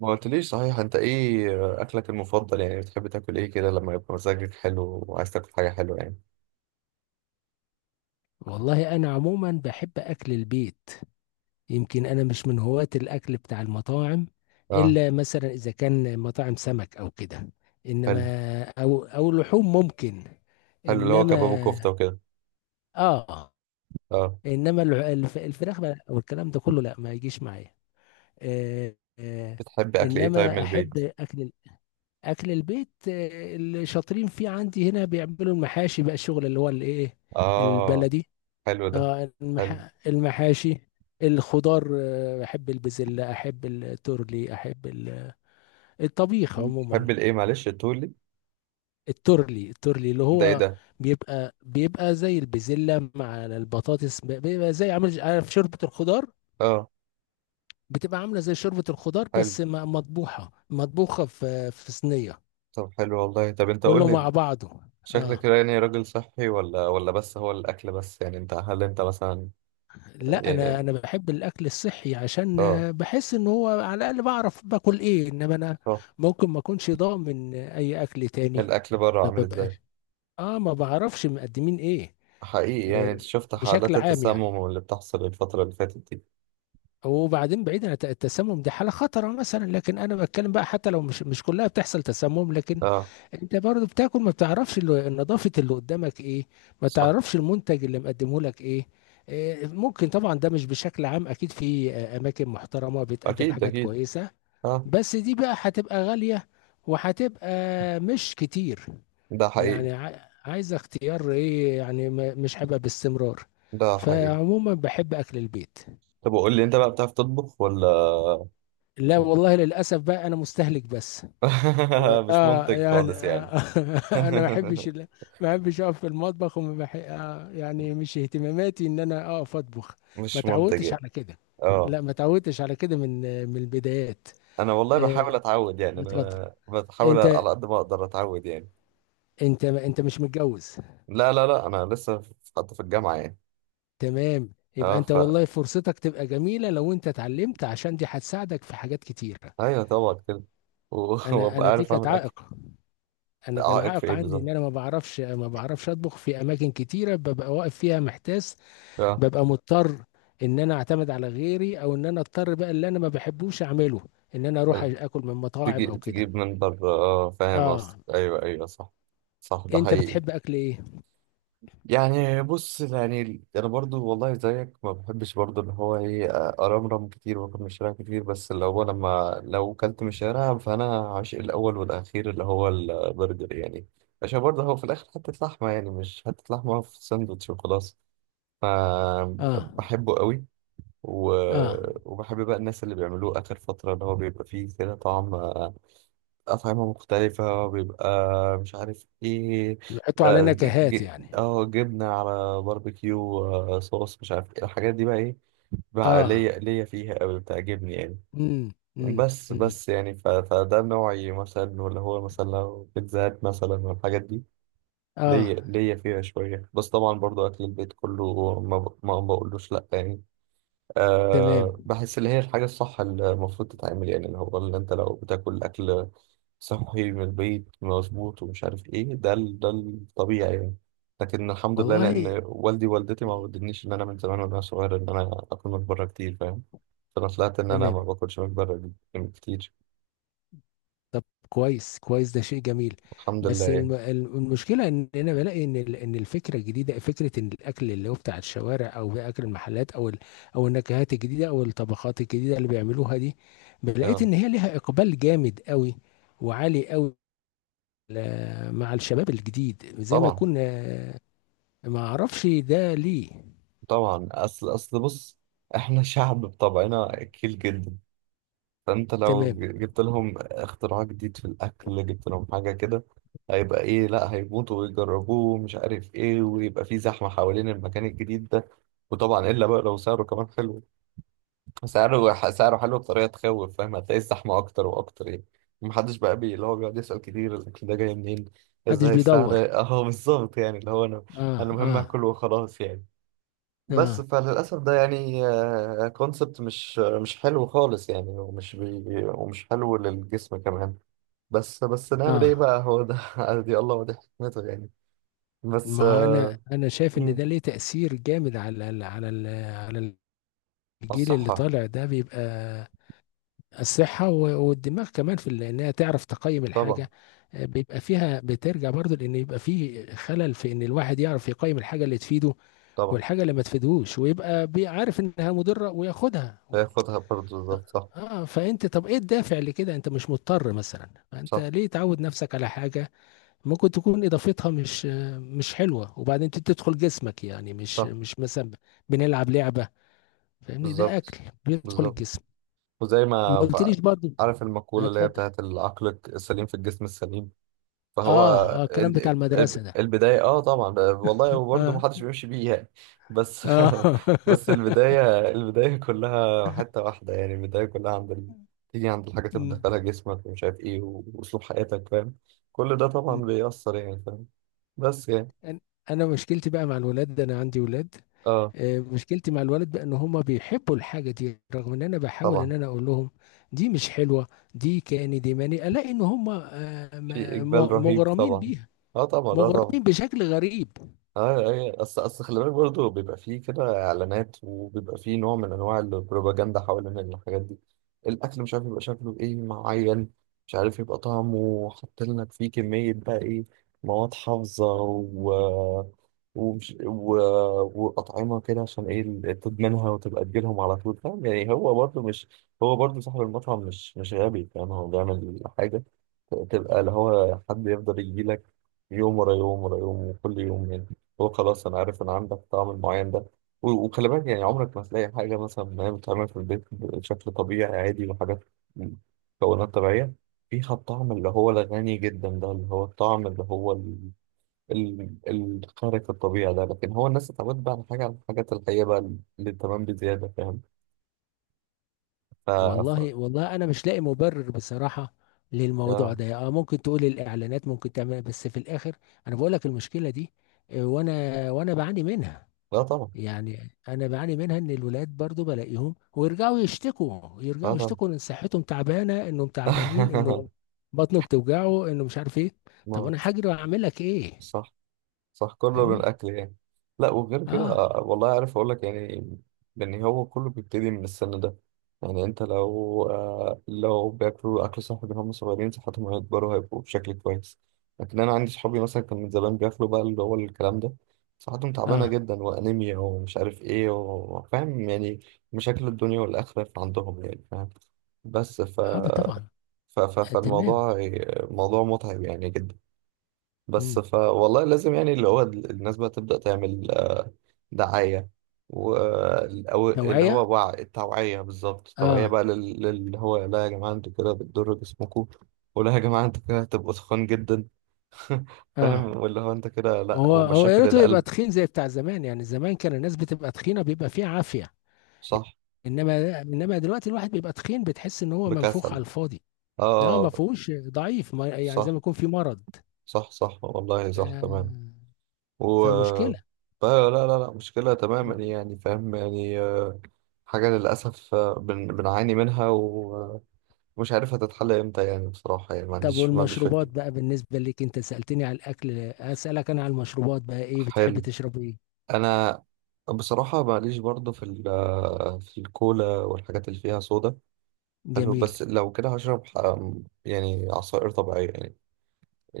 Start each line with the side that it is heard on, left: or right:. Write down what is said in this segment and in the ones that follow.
right: ما قلتليش، صحيح، انت ايه اكلك المفضل؟ يعني بتحب تاكل ايه كده لما يبقى مزاجك حلو وعايز تاكل حاجه حلوه يعني.
left: والله انا عموما بحب اكل البيت. يمكن انا مش من هواة الاكل بتاع المطاعم،
right: اه.
left: الا مثلا اذا كان مطاعم سمك او كده. انما
right: حلو.
left: او لحوم ممكن.
right: حلو اللي هو
left: انما
right: كباب وكفته وكده.
left: اه،
right: اه.
left: انما الفراخ بقى والكلام ده كله، لا، ما يجيش معايا. آه، آه.
right: بتحب اكل ايه طيب من
left: انما
right: البيت؟
left: احب اكل البيت، اللي شاطرين فيه عندي هنا بيعملوا المحاشي بقى، الشغل اللي هو الايه،
right: اه.
left: البلدي.
right: حلو ده.
left: اه،
right: حلو.
left: المحاشي، الخضار، احب البسلة، احب التورلي، احب الطبيخ
right: مم. تحب
left: عموما.
right: الايه؟ معلش، تقول لي.
left: التورلي اللي
right: ده ايه
left: هو
right: ده؟
left: بيبقى زي البسلة مع البطاطس، بيبقى زي عامل عارف شوربة الخضار،
right: اه
left: بتبقى عاملة زي شوربة الخضار،
right: حلو.
left: بس مطبوخة في صينية،
right: طب حلو والله. طب انت قول
left: كله
right: لي
left: مع
right: انت،
left: بعضه.
right: شكلك
left: اه.
right: يعني راجل صحي؟ ولا بس هو الاكل بس يعني؟ انت هل انت مثلا
left: لا، انا
right: يعني؟
left: انا بحب الاكل الصحي، عشان
right: اه.
left: بحس ان هو على الاقل بعرف باكل ايه، انما انا
right: صح.
left: ممكن ما اكونش ضامن اي اكل تاني.
right: الاكل بره
left: ما
right: عامل ازاي؟
left: ببقاش، اه، ما بعرفش مقدمين ايه.
right: حقيقي، يعني
left: آه،
right: انت شفت
left: بشكل
right: حالات
left: عام يعني.
right: التسمم اللي بتحصل الفترة اللي فاتت دي.
left: وبعدين بعيد عن التسمم، دي حالة خطرة مثلا، لكن انا بتكلم بقى، حتى لو مش كلها بتحصل تسمم، لكن
right: اه.
left: انت برضه بتاكل، ما بتعرفش نظافة اللي قدامك ايه، ما
right: صح.
left: تعرفش المنتج اللي مقدمه لك ايه. ممكن طبعا، ده مش بشكل عام، اكيد في اماكن محترمة بتقدم
right: اكيد
left: حاجات
right: اكيد.
left: كويسة،
right: اه.
left: بس دي بقى هتبقى غالية، وهتبقى مش كتير،
right: ده حقيقي.
left: يعني عايز اختيار ايه يعني، مش هيبقى باستمرار.
right: ده حقيقي.
left: فعموما بحب اكل البيت.
right: طب وقول لي انت بقى، بتعرف تطبخ ولا؟
left: لا والله، للاسف بقى انا مستهلك بس.
right: مش
left: اه،
right: منتج
left: يعني
right: خالص يعني.
left: آه انا ما بحبش ال- ما بحبش اقف في المطبخ، وما بح... آه يعني مش اهتماماتي ان انا اقف اطبخ، ما
right: مش منتج
left: تعودتش
right: يعني.
left: على كده.
right: اه.
left: لا، ما تعودتش على كده من البدايات.
right: انا والله بحاول
left: آه،
right: اتعود يعني،
left: اتفضل.
right: انا بحاول
left: انت
right: على قد ما اقدر اتعود يعني.
left: انت مش متجوز؟
right: لا لا لا، انا لسه في- حتى في الجامعة يعني.
left: تمام، يبقى
right: اه،
left: انت
right: ف-
left: والله فرصتك تبقى جميلة لو انت اتعلمت، عشان دي هتساعدك في حاجات كتيرة.
right: ايوه طبعا كده. و-
left: انا
right: وابقى
left: انا دي
right: عارف
left: كانت
right: اعمل اكل.
left: عائق انا كان
right: عائق في
left: عائق
right: ايه
left: عندي، ان
right: بالظبط؟
left: انا ما بعرفش اطبخ، في اماكن كتيرة ببقى واقف فيها محتاس،
right: اه،
left: ببقى مضطر ان انا اعتمد على غيري، او ان انا اضطر بقى اللي انا ما بحبوش اعمله، ان انا اروح اكل من مطاعم
right: تجيب
left: او كده.
right: تجيب من بره. اه فاهم قصدك،
left: اه،
right: ايوه ايوه صح. صح، ده
left: انت
right: حقيقي.
left: بتحب اكل ايه؟
right: يعني بص، يعني انا برضو والله زيك، ما بحبش برضو اللي هو ايه ارمرم كتير واكل من الشارع كتير، بس اللي هو لما لو كلت من الشارع فانا عاشق الاول والاخير اللي هو البرجر يعني. عشان برضه هو في الاخر حته لحمه يعني، مش حته لحمه في ساندوتش وخلاص. ف-
left: اه،
right: بحبه قوي. و...
left: اه.
right: وبحب بقى الناس اللي بيعملوه اخر فتره، اللي هو بيبقى فيه كده طعم، أطعمة مختلفة، بيبقى مش عارف إيه،
left: بيحطوا على نكهات يعني.
right: جبنة على باربيكيو، صوص، مش عارف إيه الحاجات دي بقى إيه. بقى
left: اه،
right: ليا ليا فيها أوي، بتعجبني يعني.
left: امم، امم،
right: بس
left: امم،
right: بس يعني، ف- فده نوعي مثلا. ولا هو مثلا لو بيتزا هات مثلا والحاجات دي،
left: اه،
right: ليا ليا فيها شوية. بس طبعا برضو أكل البيت كله، ما, ب... ما بقولوش لأ يعني.
left: تمام
right: أه، بحس اللي هي الحاجة الصح اللي المفروض تتعمل يعني، اللي هو اللي انت لو بتاكل أكل صحي من البيت مظبوط ومش عارف ايه، ده ال- ده الطبيعي يعني. لكن الحمد لله،
left: والله.
right: لأن والدي ووالدتي ما
left: مم.
right: ودنيش إن أنا من زمان وأنا صغير إن أنا آكل من بره كتير، فاهم؟ فأنا طلعت إن أنا ما
left: تمام.
right: باكلش من بره كتير.
left: طب كويس كويس، ده شيء جميل.
right: الحمد لله
left: بس
right: يعني.
left: المشكله ان انا بلاقي ان ان الفكره الجديده، فكره ان الاكل اللي هو بتاع الشوارع، او اكل المحلات، او او النكهات الجديده، او الطبخات الجديده اللي بيعملوها دي، لقيت
right: اه
left: ان هي ليها اقبال جامد قوي، وعالي قوي، مع الشباب الجديد، زي ما
right: طبعا.
left: يكون ما اعرفش ده ليه.
right: طبعا أصل أصل بص، إحنا شعب بطبعنا أكيل جدا. فانت لو
left: تمام.
right: ج- جبت لهم اختراع جديد في الاكل، جبت لهم حاجه كده، هيبقى ايه؟ لا، هيموتوا ويجربوه ومش عارف ايه، ويبقى في زحمه حوالين المكان الجديد ده. وطبعا الا بقى لو سعره كمان حلو. سعره حلو بطريقه تخوف، فاهم؟ هتلاقي الزحمه اكتر واكتر يعني. محدش بقى بي- اللي هو بيقعد يسال كتير الاكل ده جاي منين،
left: محدش
right: ازاي السعر.
left: بيدور.
right: اه بالظبط. يعني اللي هو انا
left: اه،
right: انا المهم
left: اه،
right: اكل وخلاص يعني. بس
left: اه،
right: فللأسف ده يعني كونسبت مش مش حلو خالص يعني، ومش بي- ومش حلو للجسم كمان. بس بس، نعمل ايه
left: اه.
right: بقى؟ هو ده. دي الله ودي حكمته يعني. بس
left: ما هو انا شايف ان
right: مم،
left: ده ليه تأثير جامد، على على الجيل اللي
right: الصحة.
left: طالع ده، بيبقى الصحة والدماغ كمان، في انها تعرف تقيم
right: طبعا.
left: الحاجة. بيبقى فيها بترجع برضو، لان يبقى فيه خلل في ان الواحد يعرف يقيم الحاجة اللي تفيده،
right: طبعا
left: والحاجة اللي ما تفيدهوش، ويبقى عارف انها مضرة وياخدها.
right: هياخدها برضه، بالظبط صح.
left: اه، فانت طب ايه الدافع لكده؟ انت مش مضطر مثلا. انت
right: صح
left: ليه تعود نفسك على حاجة ممكن تكون اضافتها مش مش حلوة، وبعدين تدخل جسمك؟ يعني مش
right: صح.
left: مش مثلا بنلعب لعبة، فاهمني، ده
right: بالظبط.
left: اكل بيدخل
right: بالظبط.
left: الجسم.
right: وزي
left: ما
right: ما ف-
left: قلتليش برضو.
right: عارف
left: لا،
right: المقولة اللي هي
left: اتفضل.
right: بتاعت العقل السليم في الجسم السليم؟ فهو
left: اه، اه، الكلام بتاع
right: ال-
left: المدرسة
right: ال-
left: ده.
right: البداية. اه طبعا والله. وبرضه ما
left: اه،
right: حدش بيمشي بيه يعني. بس
left: اه.
right: بس البداية، البداية كلها حتة واحدة يعني، البداية كلها عند ال... تيجي عند الحاجة
left: مم،
right: تبدأ لها جسمك ومش عارف ايه، و- وأسلوب حياتك، فاهم؟ كل ده طبعا
left: مم.
right: بيأثر يعني، فاهم؟ بس يعني.
left: أن- انا مشكلتي بقى مع الولاد ده، انا عندي ولاد،
right: اه
left: مشكلتي مع الولد بقى ان هما بيحبوا الحاجة دي، رغم ان انا بحاول ان
right: طبعا.
left: انا اقول لهم دي مش حلوة، دي كأني دي ماني الاقي ان هما
right: في إقبال رهيب
left: مغرمين
right: طبعا.
left: بيها،
right: اه طبعا، اه طبعا.
left: مغرمين بشكل غريب.
right: اه ايوه، اصل اصل خلي بالك برضه بيبقى فيه كده اعلانات، وبيبقى فيه نوع من انواع البروباجندا حوالين الحاجات دي. الاكل مش عارف يبقى شكله ايه معين، مش عارف يبقى طعمه، حاطين لك فيه كميه بقى ايه، مواد حافظه، و- ومش و... واطعمه كده، عشان ايه؟ ال- تدمنها وتبقى تجيلهم على طول، فاهم يعني؟ هو برضه مش- هو برضه صاحب المطعم مش مش غبي، فاهم؟ هو بيعمل حاجه تبقى اللي هو حد يفضل يجيلك يوم ورا يوم ورا يوم وكل يوم يعني. هو خلاص انا عارف ان عندك طعم معين ده. و- وخلي بالك يعني، عمرك ما هتلاقي حاجه مثلا ما هي بتتعمل في البيت بشكل طبيعي عادي، وحاجات مكونات طبيعيه، فيها الطعم اللي هو الغني جدا ده، اللي هو الطعم اللي هو ال- ال- الخارق الطبيعي ده. لكن هو الناس اتعودت بقى على حاجه، على الحاجات الحقيقيه بقى اللي تمام بزياده، فاهم؟ ف... ف...
left: والله والله انا مش لاقي مبرر بصراحه للموضوع
right: آه.
left: ده. اه، ممكن تقول الاعلانات ممكن تعمل، بس في الاخر انا بقول لك المشكله دي. وانا بعاني منها،
right: لا طبعا.
left: يعني انا بعاني منها ان الولاد برضو بلاقيهم، ويرجعوا يشتكوا،
right: لا
left: يرجعوا
right: طبعا.
left: يشتكوا، ان صحتهم تعبانه، انهم تعبانين، انه بطنه بتوجعه، انه مش عارف ايه. طب انا
right: موت.
left: هاجري واعمل لك ايه؟
right: صح. صح، كله من
left: فاهمني.
right: الأكل يعني. لا وغير كده
left: اه،
right: والله عارف أقول لك يعني إن هو كله بيبتدي من السن ده. يعني أنت لو آه لو بياكلوا أكل صحي من هم صغيرين، صحتهم هيكبروا هيبقوا بشكل كويس. لكن أنا عندي صحابي مثلا كان من زمان بياكلوا بقى اللي هو الكلام ده، صحتهم تعبانة
left: اه،
right: جدا وأنيميا ومش عارف إيه، وفاهم يعني مشاكل الدنيا والآخرة عندهم يعني، فاهم؟ بس ف...
left: اه، طبعا.
right: ف... ف...
left: آه، تمام.
right: فالموضوع موضوع متعب يعني جدا. بس
left: مم.
right: ف والله لازم يعني اللي هو ال- الناس بقى تبدأ تعمل دعاية، و- أو اللي
left: توعيه.
right: هو وع- التوعية، بالظبط التوعية
left: اه،
right: بقى لل- للي هو لا يا جماعة انتوا كده بتضروا جسمكم، ولا يا جماعة انتوا كده هتبقوا تخان جدا.
left: اه.
right: فاهم؟ واللي هو انت كده لا،
left: هو هو يا
right: ومشاكل
left: ريته يبقى
right: القلب.
left: تخين زي بتاع زمان، يعني زمان كان الناس بتبقى تخينه، بيبقى فيه عافيه.
right: صح.
left: انما دلوقتي الواحد بيبقى تخين، بتحس ان هو منفوخ
right: بكسل.
left: على الفاضي، لا، ما
right: اه.
left: فيهوش ضعيف، ما يعني زي
right: صح
left: ما يكون في مرض.
right: صح صح والله،
left: ف...
right: صح تمام. و-
left: فمشكله.
right: فلا لا لا لا، مشكلة تماما
left: مم.
right: يعني، فاهم يعني؟ حاجة للأسف، بن- بنعاني منها. مش عارف هتتحل امتى يعني، بصراحة يعني ما
left: طب
right: عنديش، ما عنديش فكرة.
left: والمشروبات بقى بالنسبه لك، انت سالتني على الاكل، اسالك انا على المشروبات، بقى ايه بتحب
right: حلو.
left: تشرب ايه؟
right: أنا بصراحة ماليش برضه في ال- في الكولا والحاجات اللي فيها صودا. حلو،
left: جميل.
right: بس لو كده هشرب ح- يعني عصائر طبيعية يعني.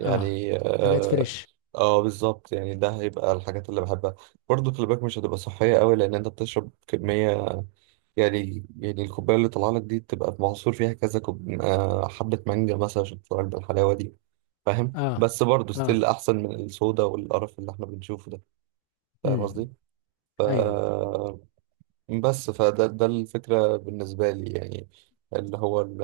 left: اه، حاجات
right: اه,
left: فريش.
right: بالظبط يعني، ده هيبقى الحاجات اللي بحبها. برضه خلي بالك مش هتبقى صحية قوي، لأن أنت بتشرب كمية، يعني يعني الكوباية اللي طالعة لك دي تبقى معصور فيها كذا كوب... حبة مانجا مثلا عشان تطلع لك بالحلاوة دي، فاهم؟
left: اه،
right: بس برضه
left: اه،
right: ستيل أحسن من الصودا والقرف اللي احنا بنشوفه ده. فاهم
left: امم،
right: قصدي؟ ف...
left: ايوه.
right: بس فده ده الفكرة بالنسبة لي يعني. اللي هو ال...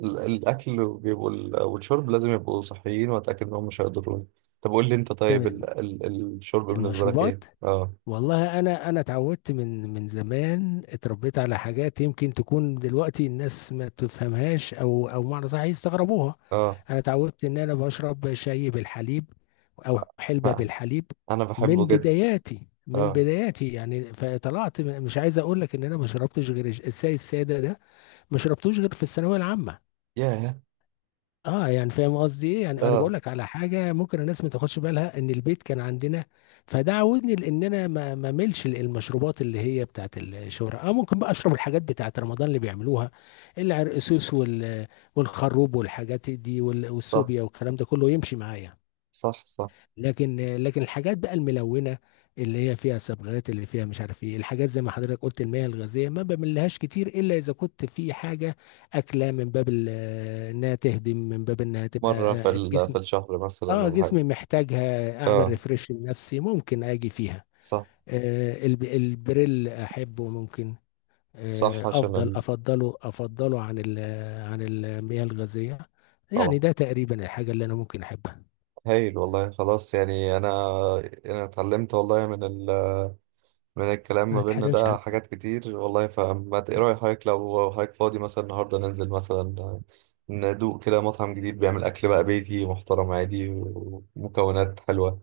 right: ال- الأكل بيبقوا ال- والشرب لازم يبقوا صحيين، وأتأكد إنهم مش هيضروني. طب قول لي أنت طيب، ال...
left: تمام،
right: ال... الشرب بالنسبة لك إيه؟
left: المشروبات. والله انا اتعودت من زمان، اتربيت على حاجات يمكن تكون دلوقتي الناس ما تفهمهاش، او معنى صح يستغربوها.
right: آه
left: انا اتعودت ان انا بشرب شاي بالحليب، او حلبة
right: آه.
left: بالحليب،
right: أنا
left: من
right: بحبه جدا.
left: بداياتي من
right: آه.
left: بداياتي يعني، فطلعت مش عايز اقول لك ان انا ما شربتش غير الشاي الساده ده، ما شربتوش غير في الثانويه العامه.
right: ياه.
left: اه، يعني فاهم قصدي ايه، يعني انا بقول
right: آه.
left: لك على حاجه ممكن الناس ما تاخدش بالها، ان البيت كان عندنا، فده عودني لان انا ما ملش المشروبات اللي هي بتاعت الشهرة. اه، ممكن بقى اشرب الحاجات بتاعت رمضان اللي بيعملوها، العرقسوس، والخروب والحاجات دي،
right: صح
left: والسوبيا والكلام ده كله يمشي معايا.
right: صح صح.
left: لكن الحاجات بقى الملونه، اللي هي فيها صبغات، اللي فيها مش عارف ايه، الحاجات زي ما حضرتك قلت، المياه الغازيه ما بملهاش كتير، الا اذا كنت في حاجه اكله من باب انها تهدم، من باب انها تبقى
right: مرة في ال-
left: الجسم.
right: في الشهر مثلا
left: اه،
right: ولا حاجة؟
left: جسمي محتاجها، اعمل
right: اه.
left: ريفرش لنفسي، ممكن اجي فيها.
right: صح
left: البريل احبه، ممكن.
right: صح،
left: آه
right: عشان
left: افضل
right: ال...
left: افضله افضله عن عن المياه الغازيه،
right: طبعا.
left: يعني ده تقريبا الحاجه اللي انا ممكن احبها.
right: هايل والله. خلاص يعني انا اتعلمت والله من ال... من الكلام ما
left: ما
right: بيننا
left: تحرمش.
right: ده حاجات كتير والله. فما ت- ايه رأي حضرتك لو حضرتك فاضي مثلا النهارده ننزل مثلا ندوق كده مطعم جديد بيعمل اكل بقى بيتي محترم عادي ومكونات حلوة؟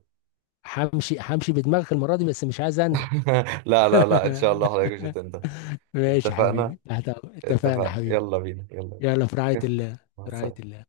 left: همشي همشي بدماغك المرة دي، بس مش عايز أندم.
right: لا لا لا، ان شاء الله حضرتك مش هتندم.
left: ماشي يا
right: اتفقنا.
left: حبيبي، تحت أمرك. اتفقنا يا
right: اتفقنا،
left: حبيبي.
right: يلا بينا، يلا.
left: يلا في رعاية الله.
right: مع
left: في رعاية
right: السلامة.
left: الله.